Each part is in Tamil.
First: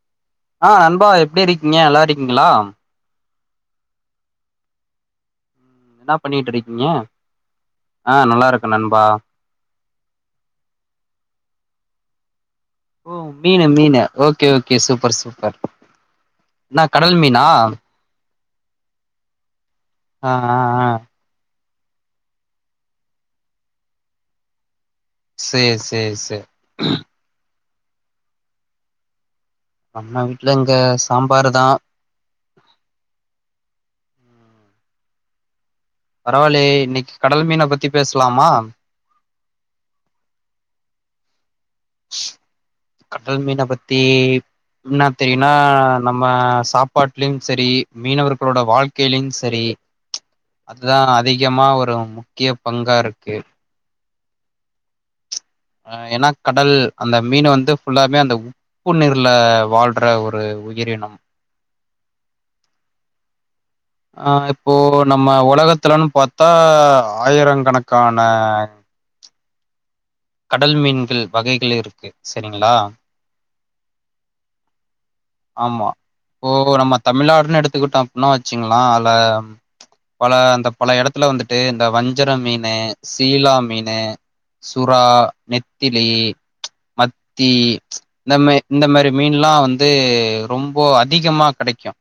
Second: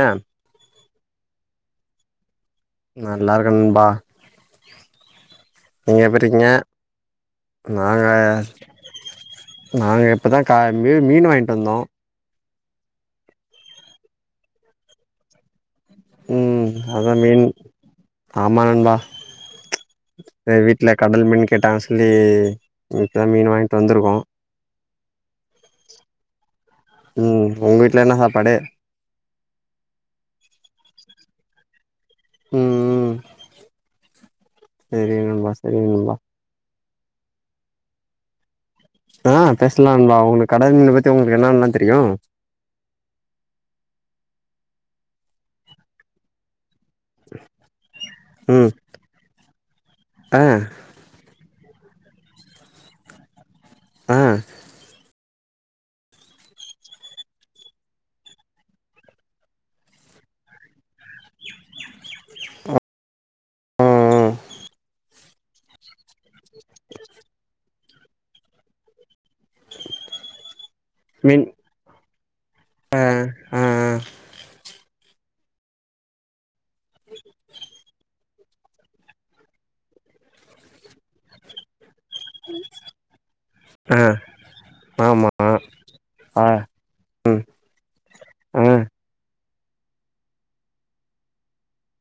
ஏன் ஆ நண்பா எப்படி இருக்கீங்க நல்லாருக்கீங்ளா நல்லா இருக்கே நண்பா நீங்க என்ன எப்டிருக்கீங்க பண்ணிட்டு இருக்கீங்க ஆ நாங்க நல்லா இருக்கே நண்பா நாங்க இப்பதான் கா மீ மீன் வாங்கிட்டு வந்தோம் ஓ மீனு மீனு ஓகே ஓகே சூப்பர் சூப்பர் ம் என்னா அதா கடல் மீன் மீனா ஆமா நண்பா ஆ ஆ ஆ வீட்டுல கடல் மீன் கேட்டாங்கன்னு சொல்லி இப்போ தான் மீன் வாங்கிட்டு வந்துருக்கோம் சேரி சேரி சேரி ம் உங்க வீட்ல என்ன சாப்பாடு அண்ணா வீட்டுல இங்க சாம்பாரு தான் உம் உம் சேரி நண்பா சரி நண்பா பரவாயில்லயே இன்னைக் கடல் மீனை பத்தி பேஸ்லாமா ஆஹ் பேசலாம் நண்பா உங்க கடல் மீன பத்தி உங்களுக்கு என்னென்ன ரியும் கடல் மீனை பத்தி என்ன தெரியும்னா நம்ம சாப் பாட்டிலும் சரி மீனவர்களோட ம் வாழ்க்கையிலும் சரி ஆ அதுதான் அதிக கா முக்கியமா ஒரு முக்கிய பங்கா இருக்கு ஆஹ் அஹ் ஏன்னா கடல் அந்த மீனை வந்து ஃபுல்லாமே அந்த உப்பு நீர்ல வாழ்ற ஒரு உயிரினம் உஹ் ஆஹ் இப்போ நம்ம உலகத்துல பத்தா ஆயிரம் கணக் கான கடல் மீன்கள் மீன் வகைகள் இருக்கு சரிங்களா ஆ ஆ ஆ ஆமா ஓ இப்போ நம்ம தமிழ்நாடுன்னு எடுத்துட்டோம் இன்னா வச்சுங்களாம் ஆள பல அந்த பல இடத்துல வந்துட்டு இந்த வஞ் வஞ்சர மீனு சீலா மீனு ஆ சுறா ஆமா நெத்திலி ஆ மத்தி இந்த ஆ இந்த மாரி மீன் எல்லாம் வந்து ரொம்ப அதிகமா கிடைக்கும்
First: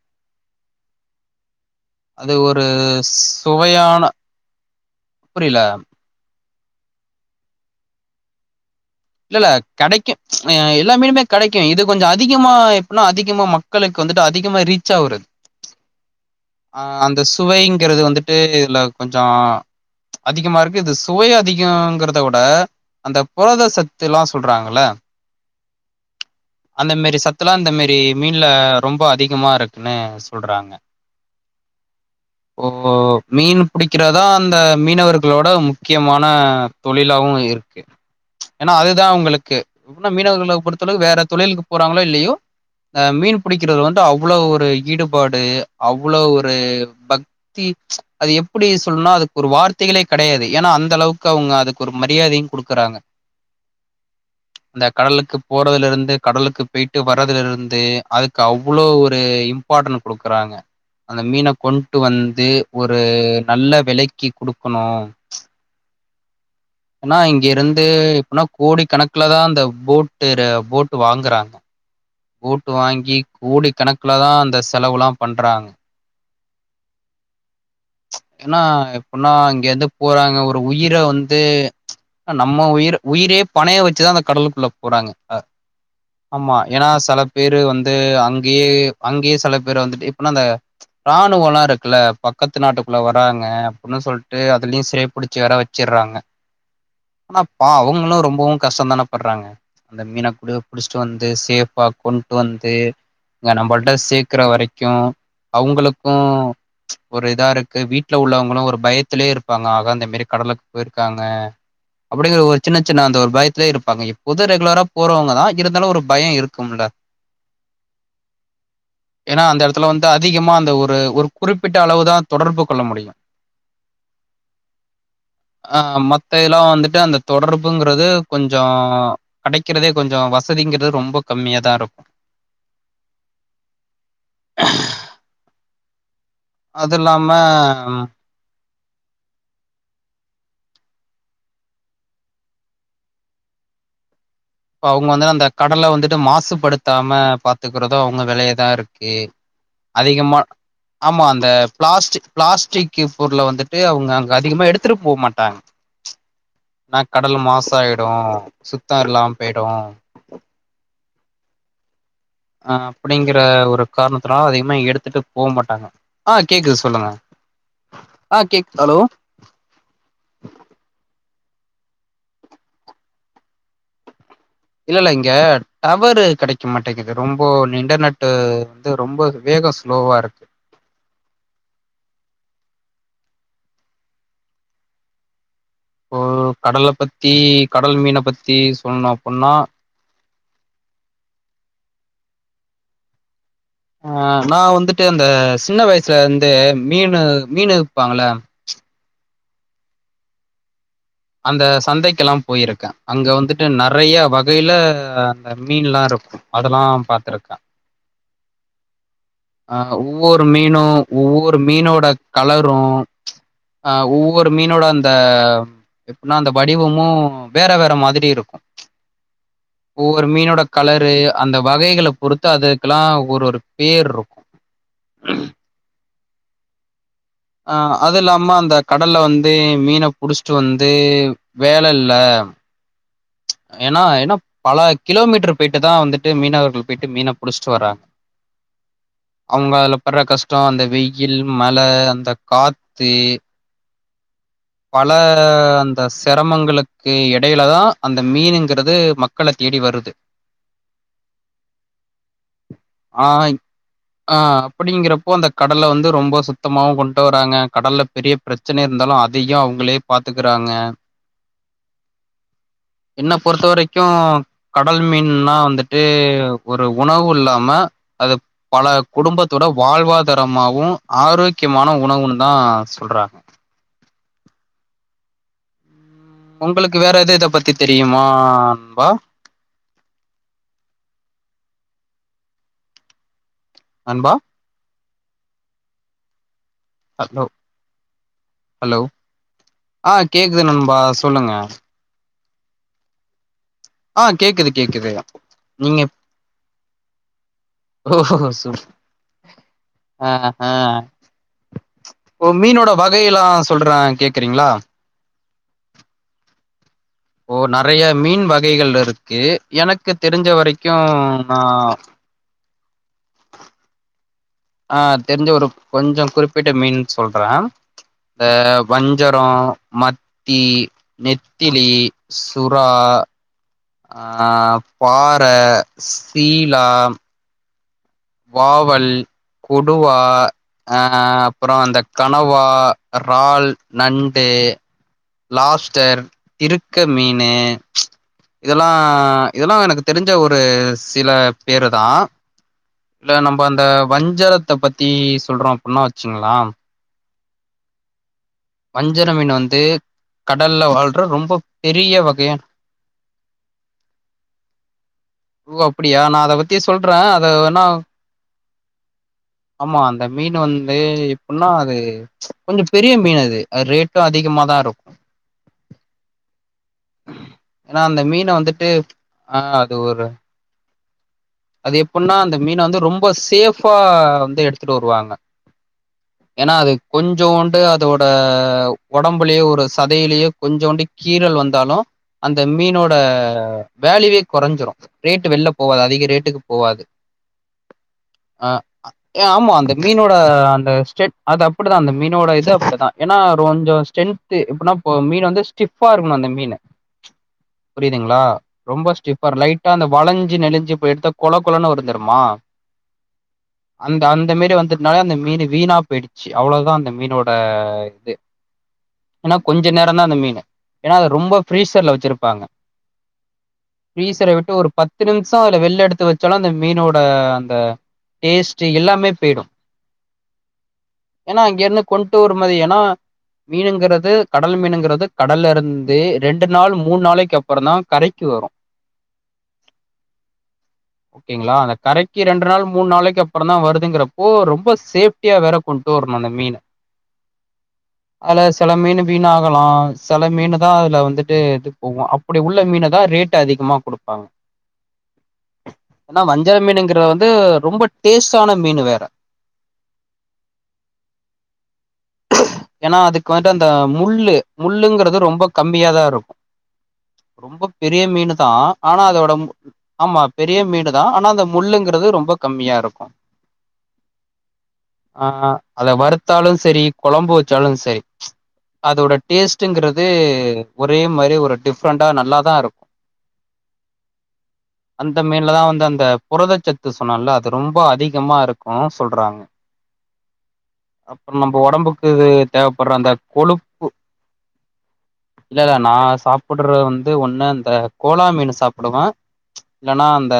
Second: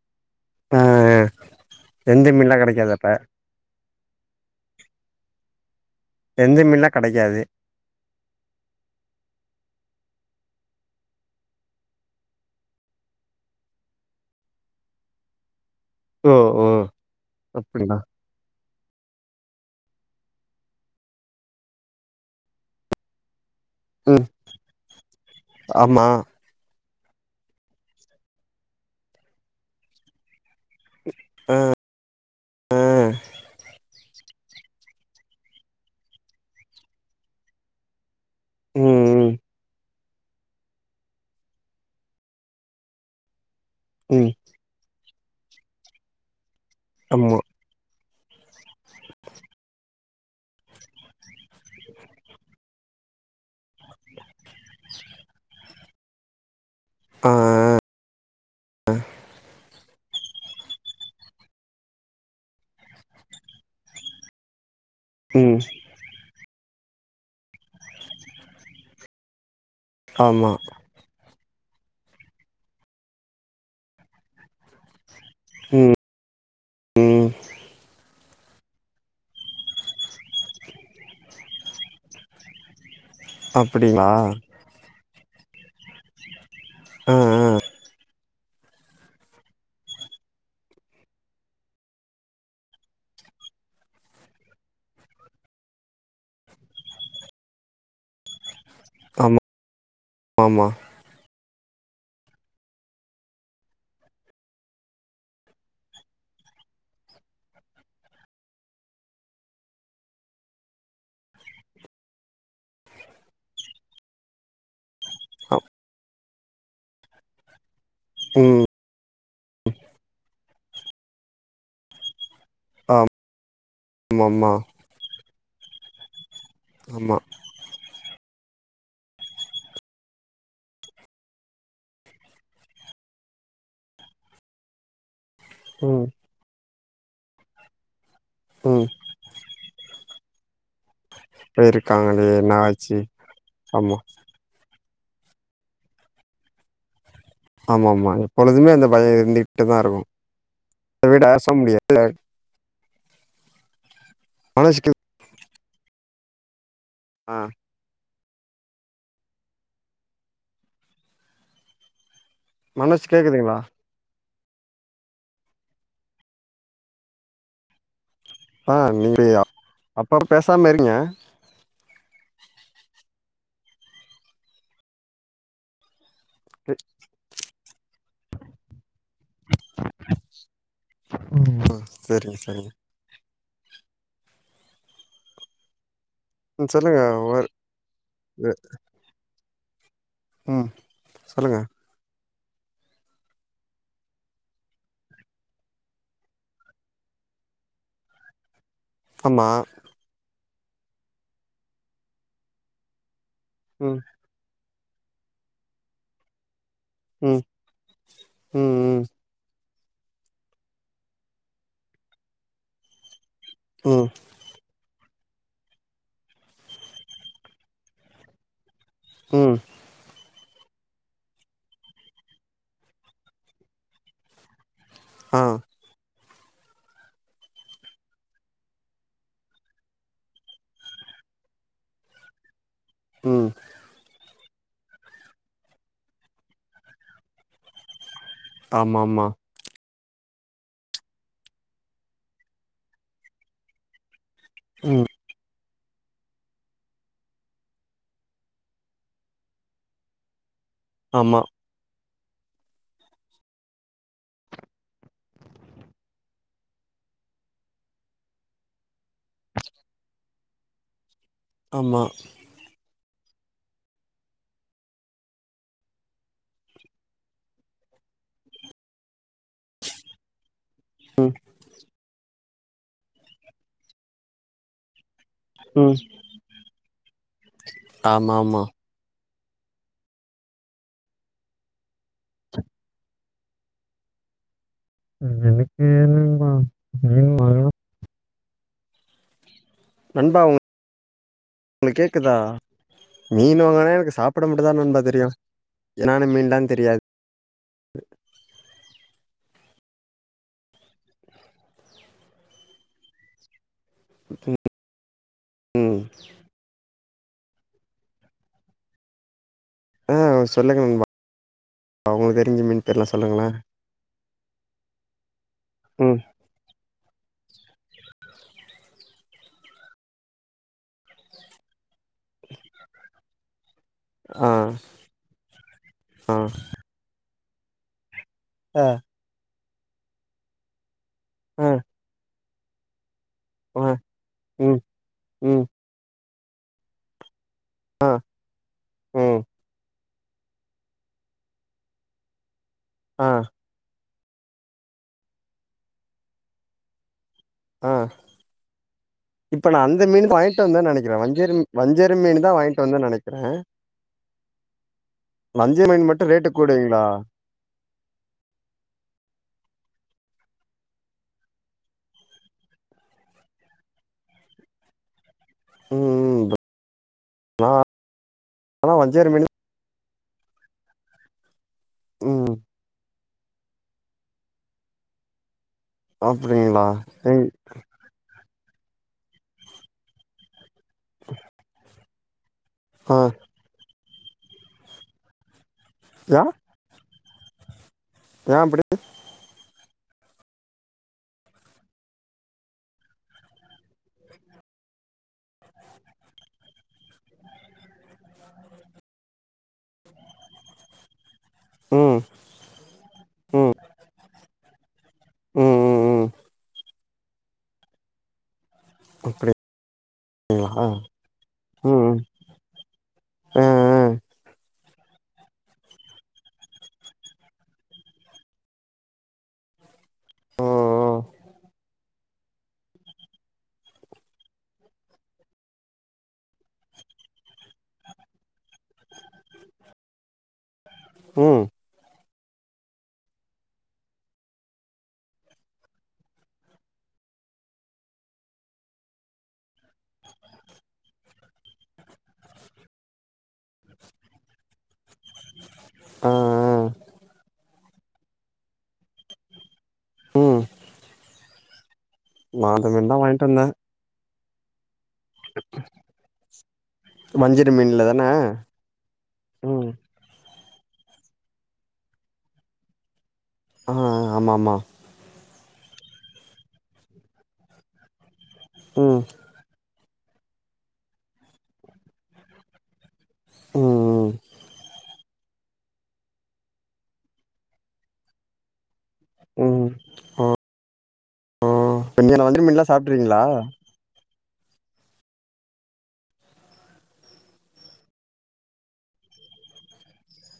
ஆஹ் எந்த மீன்லா ஒரு கெடைக்காது அப்ப சுவையான புரில எந்த மீன்லாம் கிடைக்காது இல்லல்ல கிடைக்கும்ஹ எல்லாமீனுமே கிடைக்கும் இது கொஞ்சம் அதிகமா எப்படின்னா அதிகமா மக்களுக்கு வந்துட்டு அதிகமா ரீச் ஆவுறது ஓ ஓ அஹ் அந்த அப்டியா சுவைங்கிறது வந்துட்டு இதுல கொஞ்சம் அதிகமா இருக்கு இது சுவை அதிகங்கிறதோட அந்த புரத ம் ல்லாம் சொல்றாங்கள ஆமா அந்த மாரி சத்துலாம் இந்த மாரி மீன்ல ரொம்ப அதிகமா இருக்குன்னு சொல்றாங்க ஓ ஆ மீன் புடி வக்கிறதா அந்த மீனவர்களோட முக்கியமான தொழிலாவும் இருக்கு ஏன்னா ம் அதுதான் ம் உங்களுக்கு னா மீனவர்களை பொறுத்தளவுக்கு வேற தொழிலுக்கு போறாங்களோ இல்லையோ அ மீன் புடிக்கிறது வந்து ம் அவ்வளவு ஒரு ஈடு பாடு அவ்வளவு ஒரு ஒரு ஆமா பக்தி அது எப்படி சொல்லனா அதுக்கு ஒரு வார்த்தைகளே கிடையாது ஏன்னா அந்த அளவுக்கு அவங்க அதுக்கு ஒரு மரியாதையும் குடுக்குறாங்க அந்த கடலுக்குப் போறதிலிருந்து கடலக்குப் போய் ட்டு ஆ ஆ வர்றதுல இருந்து அதுக்கு அவ்வளோ ஒரு ப்பாட்ட குடுக்குறாங்க அந்த மீனை கொண்டு வந்து ஒரு நல்ல விலைக்கு குடு குனும் ம் ஏன்னா இங்க இருந்து எப்பின்னா கோடி கணக்குலதான் அந்த போட்டுர ஆமா போட்டு வாங்குறாங்க போட்டு வாங்கி கோடி கணக்கல தான் அந்த செலவுலாம் பண்றாங்க ம் ம் ஏன்னா எப்படின்னா இங்க இருந்து போறாங்க ஒரு உயிரை வந்து நம்ம உயிர் உயிரே பனையம் அப்டிங்களா வச்சுதான் அந்த கடலுக்குள்ள போறாங்க அ ஆமா ஏன்னா ஆ சில ஆ பேரு வந்து அங் கே அங்கேயே சில பேர் வந்துட்டு இப்பனா அந்த ராணுவோல இருக்குல்ல பக்கத்து நாட்டுக்குள்ள வராங்க அப்புன்னு சொல்ட்டு அதுலயு சிறைப்புடிச்சி வற வெச்சிட்றாங்க ஆனா பாவும்ன்னு ரொம்பவு கஷ்டந்தான ஆமா பட்றாங்க அந்த மீன எப்டியோ ஆமா புடிச்சிட்டு வந்து சேஃபா கொண்டு வந்து இங்க நம்பல்ட சேர்க்குற வரைக்கு அவுங்களுக்கோ ஒரு இதா இருக்கு வீட்ல உள்ளவங்களும் ஒரு பயத்திலயே இருப்பாங்க ஆகா இந்த மேரி கடலுக் போயிருக்காங்க அப்டிங்கிற ஒரு சின்ன சின்ன அந்த ஒரு பயத்திலயே இருப்பாங்க இப்போது ரெகுலரா போறவங்க தா இருந்தாலு ஒரு பய இருக்கும்ல ம் ஏன்னா அந்த எடத்துல வந்து அதிகமா அ ந்த ஒரு ஒரு குறிப்பிட்ட அளவு தா தொடர்பு கொள்ள முடியு ஆமாமா ஆ ம த்தெல்லா வந்துட்டு ஆமா அந்த தொடர்புங்கிறது கொஞ்ச கிடைக்கிறதே கொஞ்ச வசதிங்கிற து ரொம்ப கம்மியாதா இரு ம் அதுல்லாம உம் போயிருக்காங்களையே என்ன ஆச்சு ஆமா அவுங்க வந்து அந்த கடல வந்துட்டு மாசுபடுத்தாம பாத்துக்கிறதோ ஆமாமா அவுங்க வேலையா தா எப்பொழுதுமே அந்த பய இருக்கு இருந்துகிட்டு தா இருக்கு அதிகமா அத விட ஆமா பேச அந்த முடியாது பிளாஸ்டி பிளாஸ்டிக் கீப்பூர்ல வந்துட்டு அவுங்க அதிகமா மனோஜ் எடுத்துரு கேக் போ மாட்டாங்க நா கடல் ஆ மாசு ஆயிடு சுத்த இருலாம் போயிடுவோ அ மனோஜ் அப்டிங்கற கேக்குதுங்களா ஒரு காரண ரா அதிகமா எடுத்துட்டு போ மாட்டாங்க ஆ கேக்குது சொல்லுங்க கேக் ஆ ஹலோ நீங்கயா அப்பா பேசாம இருங்க இல்லல்ல இங்க டவரு கிடைக்க மாட்டேங்குது ரொம்ப இன்டர்நெட் வந்து ரொம்ப வேக ஸ்லோவா இருக்கு ம் சரிங்க சரிங்க இப்போ ம் கடல சொல்லுங்க பத்தி ஒரு கடல் மீன பத்தி சொல்ணோ அப்புன்னா ம் சொல்லுங்க அ நா வந்துட்டு அந்த சின்ன வயசுல இருந்தே மீனு மீனு விப்பாங்கள ஆமா அந்த சந்தைக்கெல்லா போயிருக்க அங்க வந்துட்டு ம் நறைய வகையில அ அந்த மீன்லா இருக்கு அதெலா ம் பாத்துருக்க ம் ம் அஹ் ஒவ்வொரு மீனும் ஒவ்வொரு மீனோட கலரும் ஆஹ் ம் ஒவ்வொரு மீனோட அந்த அ எப்பின்னா அந்த வடிவமும் வேற வேற மாதிரி இருக்கும் ம் ஒவ்வொரு மீனோட கலரு அந்த வகைகளை பொறுத்து அதுக்கெலாம் ஒரு ஒரு பேர் இருக்கும் ஆ அஹ் அது இல்லாம அந்த கடல்ல வந்து மீனை புடிச்சிட்டு வந்து வேலை இல்ல ம் ஏனா என்னப் பல கிலோமீட்டர் போய்ட்டு தான் வந்துட்டு மீனவர்கள் போயிட்டு மீனை பிடிச்சிட்டு வராங்க ஆமா ஆமா ப்படுற கஷ்டம் அந்த வெயில் மழ அந்த காத்து ம் பல அந்த சிரமங்களுக்கு எடையில தான் அந்த மீனுங்கிறது மக்களை தேடி வருது ஆமா ஆஹ் ஆஹ் அப்டிங்கிறப்போ அந்த கடலை வந்து ரொம்ப சுத்தமாவும் கொண்டு வராங்க கடல்ல பெரிய பிரச்சனை இருந்தாலும் அதையும் அவுங்களே பாத்துக்றாங்க ஆமா என்ன பொறுத்த வரைக்கும் கடல் மீன்னா வந்துட்டு ஒரு உணவு இல்லாம அது பல குடும்பத்தோட வாழ்வாதாரமாகவும் ஆரோக்கியமான உணவுன்னு தான் சொல்றாங்க ம் உங்களுக்கு வேற எது இதை பத்தி ஆமா ஆமா தெரியுமாபா அன்பா எனக்கு என்னன்பா உம் ஹலோ ஆ ஹலோ ஆஹ் கேக்குது நம்பா சொல்லுங்க உங்களுக்கு கேக்குதா மீன் வாங்க ஆஹ் கேக்குது கேக்குது நீங்க என்னான மீன்லா தெரியாது ஓ அஹ் ஹ் மீனோட வகையெல்லாம் சொல்றன் கேக்குறீங்களா உம் இப்போ நறைய மீன் வகைகள் இருக்கு எனக்கு ஆ தெரிஞ்ச சொல்லுங்க வரைக்கும் நண்பா நான் உங்களுக்கு தெரிஞ்ச மீன் பேர்லா சொல்லுங்களே ஆஹ் தெரிஞ்ச ஒரு ம் கொஞ்சம் குறிப்பிட்ட மீன் சொல்றன் இந்த வஞ்சரம் மத்தி நெத்திலி சுறா ஆ ஆஹ் பாறை ஆ சீலா ஆ வாவல். கொடுவா. ஆஹ ஆ அப்புறோ அந்தக்கா. கனவா. இறால், ஆ நண்டு. ம் ம் லாப்ஸ்டர். திருக்க மீன். ன்னு ம்ச். ஆ இதெல்லா ம் இதெல்லா எனக்கு. தெரிஞ்ச ஒரு சில பேருதா. ஆ இல்ல நம்ம அந்த. வஞ்சரத்த பத்தி சொல்றோ அப்படின்னா வச்சக்கங்களே. ஆஹ. வஞ்சர மீன் வந்து கடல்ல வந்தேன்னு நெனைக்கிறே வாழ்ற வஞ்சர ரொம்ப வஞ்சர பெரிய மீன் தா வகையான. வாங்கிட்டு வந்தேன்னு நெனைக்கிறே ஓ வஞ்சர மீன் அப்படியா மட்டு நா ரேட்டு அத பத்தி கூடுங்களா சொல்ற அத வேணா. ஆமா அந்த மீன் வந்து எப்படின்னா அது ம்ச் கொஞ்சோ பெரிய மீன் அது அது ரேட்டு அதிகமாதா இருக்கு. உம்ம் ப்ரோ. ஏன்னா அந்த மீன். வந்துட்டு வஞ்சர மீன் ஆஹ அது ஒரு. அது எப்புடின்னா அந்த ம் மீன் வந்து ரொம்ப சிஸ். சேஃபா வந்து எடுத்துட்டு வருவாங்க. ஏன்னா அப்டிங்களா அது ம் கொஞ்சூண்டு அதோட. உடம்புலயோ ஒரு சதையிலயோ. கொஞ்சூண்டு கீரல் வந்தாலு. அந்த மீனோட. ஆ வேல்யூவே குறஞ்சுறு ரேட்டு வெள்ல. போகாது அதிக ஏ ரேட். போகாது. ஏ அஹ அப்டி ஏ ஆமா அந்த. மீனோட அந்த ஸ்டென் அது அப்படிதா அந்த மீனோட இது அப்படிதா ஏன்னா கொஞ்ச ஸ்ட்ரென்து எப்பின்னா இப்ப மீனு வந்து ஸ்டிஃபா இருக்கணு அந்த மீனு. புரியுதுங்களா ரொம்ப ஸ்டிஃபா லைட்டா அந்த வளைஞ்சு நெஞ்சு போயி எடுத்தா. கொல கொலன்னு ம் வந்துருமா. ம் அந்த அந்த மாரி வந்ததுனால அந்த மீனு ம் வீணா ம் ம் போயிடுச்சு அவ்வளோவுதா அந்த. மீனோட இது. ஏன்னா கொஞ்ச நேரந்தா அந்த மீனு. அப்டிங்களா ஏன்னா அது ரொம்ப பிரீசர்ல ம் வச்சிருப்பாங்க. ஆ ஆ ப்ரீஸ்சர விட்டு ஒரு பத்து நிம்ஷோ அதுல வெள்ள எடுத். த்து வச்சாலு அந்த மீனோட அந்த டேஸ்ட் எல்லாமே போய்டு. ஓ ஏன்னா அங்கிருந்து கொண்டு வர மாரி ஏன்னா மீனுங்கிறது கடல் மீனுங்கிறது கடலெருந்து ரெண்டு நாள் மூணு நாளைக்கு அப்புறதா கரைக்கு வரு. ஓ ம் ஓகேங்களா அந்த கரக். கி ரெண்டு நாள் மூணு நாளைக்கு அப்புற தான் வருதுங்குறப்போ ரொம்ப சேப்டியா வேற கொண்டு வரணு அந்த மீன் அதுல செல மீனு வீன் ஆகலாம் செல மீனு தான் அதுல வந்துட்டு இது போவு அப்டி உள்ள மீனதான் ரேட்டு் அதிகமா குடுப்பாங்க ஆ ஏன்னா வஞ்ஜர ஆ மீனுங்கற வந்து ரொம்ப டேஸ்டான மீனு வேற ம் நா அந்த மீன் தா ஏன்னா வாங்கிட்டு அதுக்கு வந்தே வந்துட்டு அந்த முள்ளு முள்ளுங்குறது ரொம்ப கம்மியாதான் இருக்கும் வஞ்சர ரொம்ப மீன்ல பெரிய தான மீனுதான் ஆனா அதோட ம் ஆமா பெரிய மீடுதான் ஆனா அந்த முள்ளுங்குறது ரொம்ப கம்மியாருக்கும் உம் உம் ஆமா ஆமா ஆஹ் அத வருத்தாலு செரி குழம்பு வச்சாலு செரி ச் ம் அதோட டேஸ்டுங்கிற த்து ஒரே மாரி ஒரு டிஃப்ரெண்டா நல்லாதான் இருக்கு ம்ம் அந்த மீன்ல தான் வந்து அந்த புரதச்சத்து சொன்னல அது ரொம்ப அதிகமா இருக் கும் சொல்றாங்க ம் அப்புறம் நம்ம ஆ ஒடம்புக்கு நீங்க அந்த வஞ்சர மீன்லா தேவப்படுற அந்த சாப்ட்ருக்கீங்களா கொழுப்பு இல்லல்ல நான் சாப்டுற வந்து ஒண்ணு அந்த கோலா மீனு சாப்டுவேன் இல்லனா அந்த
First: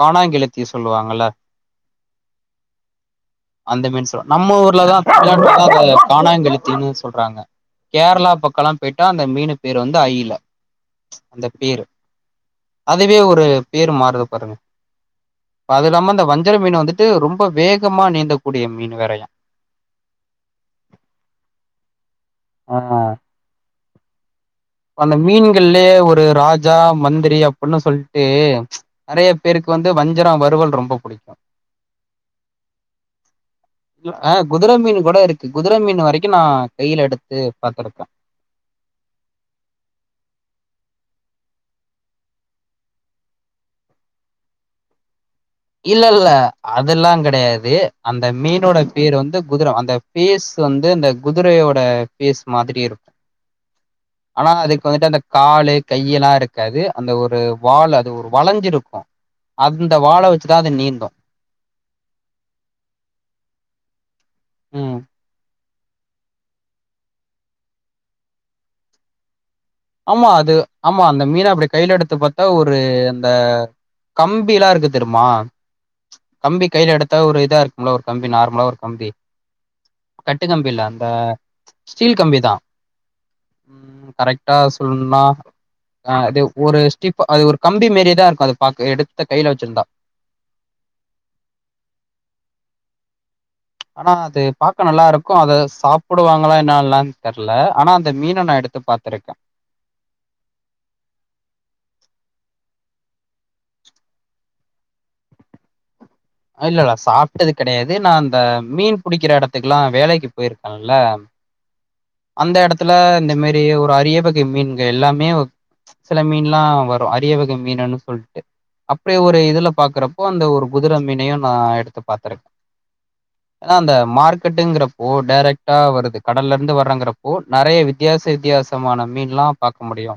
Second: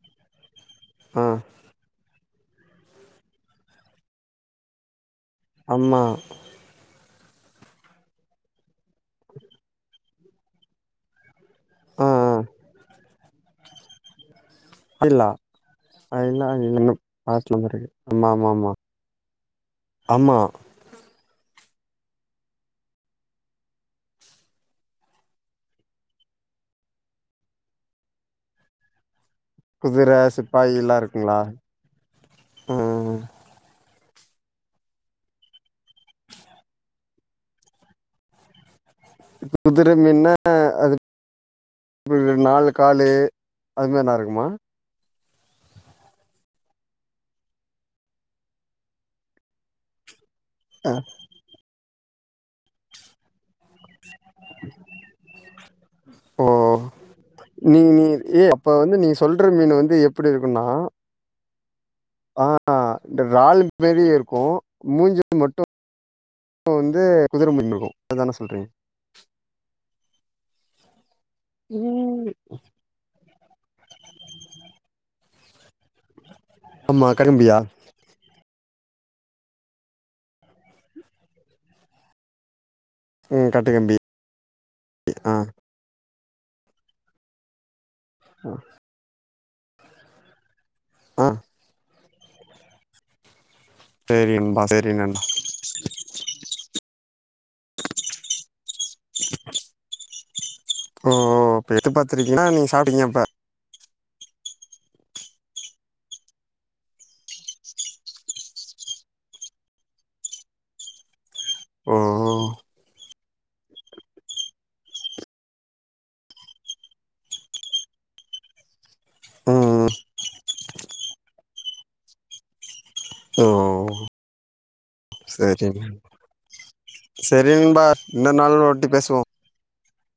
காணாங்கெழு த்தி சொல்லுவாங்கள ஆ அந்த மீன் சொ நம்ம ஊர்லதான் ஆமா காணாங்கெலுதீனு சொல்றாங்க கேரளா பக்கலா பேய்ட்டா அந்த மீனு பேர் வந்து அயில அந்த பேரு ஆ வே ஒரு பேரு மாறுது பாருங்க ஆ இல்ல அது இல்லாம அந்த இல்ல வஞ்சர இல்ல மீனு இன்னு வந்துட்டு ரொம்ப பாட்ல தா இருக்கு வேகமா ஆமா ஆமா நீந்தக்கூடிய ஆமா மீனு வேறயா ஆமா ஆஹ் அந்த மீன்கள்லே ஒரு ராஜா மந்திரி அப்டுன்னு சொல்டு நெறய குதிர சிப்பாயிலாம் இருக்குங்ளா உம் ஆஹ் குதிர மீனு கூட இருக்கு குதிர மீனு வரைக்கும் நான் கைல எடுத்து பாத்திருக்கேன் குதிர மீனா அது நாலு காளு அது மாரிலா இருக்குமா இல்ல இல்ல அதெல்லாம் கெடையாது அந்த மீனோட பேரு வந்து குதிர அந்த பேஸ் வந்து அ அந்தக் குதிரயோட பேஸ் மாதிரி இருக் ஆனா அதுக்கு வந்துட்டு அந்த காளு கையிலாம் ஓ இருக்காது அந்த ஒரு நீ வால் நீ அது ஒரு ஏ அப்ப வந்து வளஞ்சிருக்கோ நீ சொல்ற மீன் அந்த வந்து வாள வச் தாது நீந்தோம் ஆஹ் இந்த வால் மெரி இருக்கும் ம் மூஞ்சில மட்டும் வந்து குதிர முகம் அதுதானே சொல்றீங்க ஆமா அது ஆம் அந்த மீன் அப்படி கையில எடுத்து ம் பார்த்தா ஒரு அந்த த கம்பி எல்லா இருக்கு தெரியுமா. கம்பி கையில ஆமா எடுத்தா ஒரு கரும்பியா இதா இருக்கும்ல ஒரு கம்பி நார்மலா ஒரு. கம்பி கட்டு கம்பில்ல அந்த ஸ்டீல் கம்பிதா. உம் கட்டு கம்பி. டா சொல்லுனும்னா. அ டே ஒரு ஸ்டிப் அது ஒரு கம். கம்பி மேறியாதா இருக்க அது பாக்க எடு. த்து கையில வச்சிருந்தா. ஆஹ. ஆனா சேரி அது நண்பா பாக்க சேரி நல்லா நண்பா இருக்கு அத சாப்புடுவாங்களா என்னன்ல்லான்னு தெர்ல ஆனா அந்த மீன நா எடுத்து பாத்துருக்க. ஓ ப்ப. இல்லில்ல சாப்ட்டது கெடையாது நா அந்த மீன் புடிக்கிற எடத்துக்குல்லா வேலைக்கு போயிருக்கன்ல்ல. ஓ அந்த எடத்துல. இந்த மேரி ஒரு அரிய வகை மீன்கள் எல்லாமே சில மீன்ல்லா வரு அரிய வகை மீன்ன்னு சொல்லிட்டு. அப்படியே ஒரு இதுல ம் பாக்குறப்போ அந்த ஒரு குதிர மீனையு நா எடுத்து பாத்திருக்க. ஓ ஆனா அந்த மார்க்கெட்டுங்கறப். ஓ சேரி டேரெக்டா நண் வருது கடல இருந்து வர்றங்க. இப்போ சேரி நறைய நண்பா வித்தியாச இன்னொரு நாள் ஒரு வாட்டி வித்தியாசமான மீன்லாம் பாக். முடியு.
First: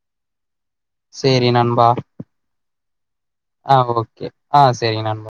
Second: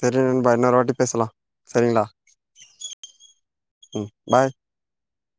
சேரி நண்பா. இன்னொரு வாட்டி பேசலா சேரி நண்பா. சரிங்களா ஆஹ ம் ஓக்கே பாய் ஆஹ சேரி நண்பா.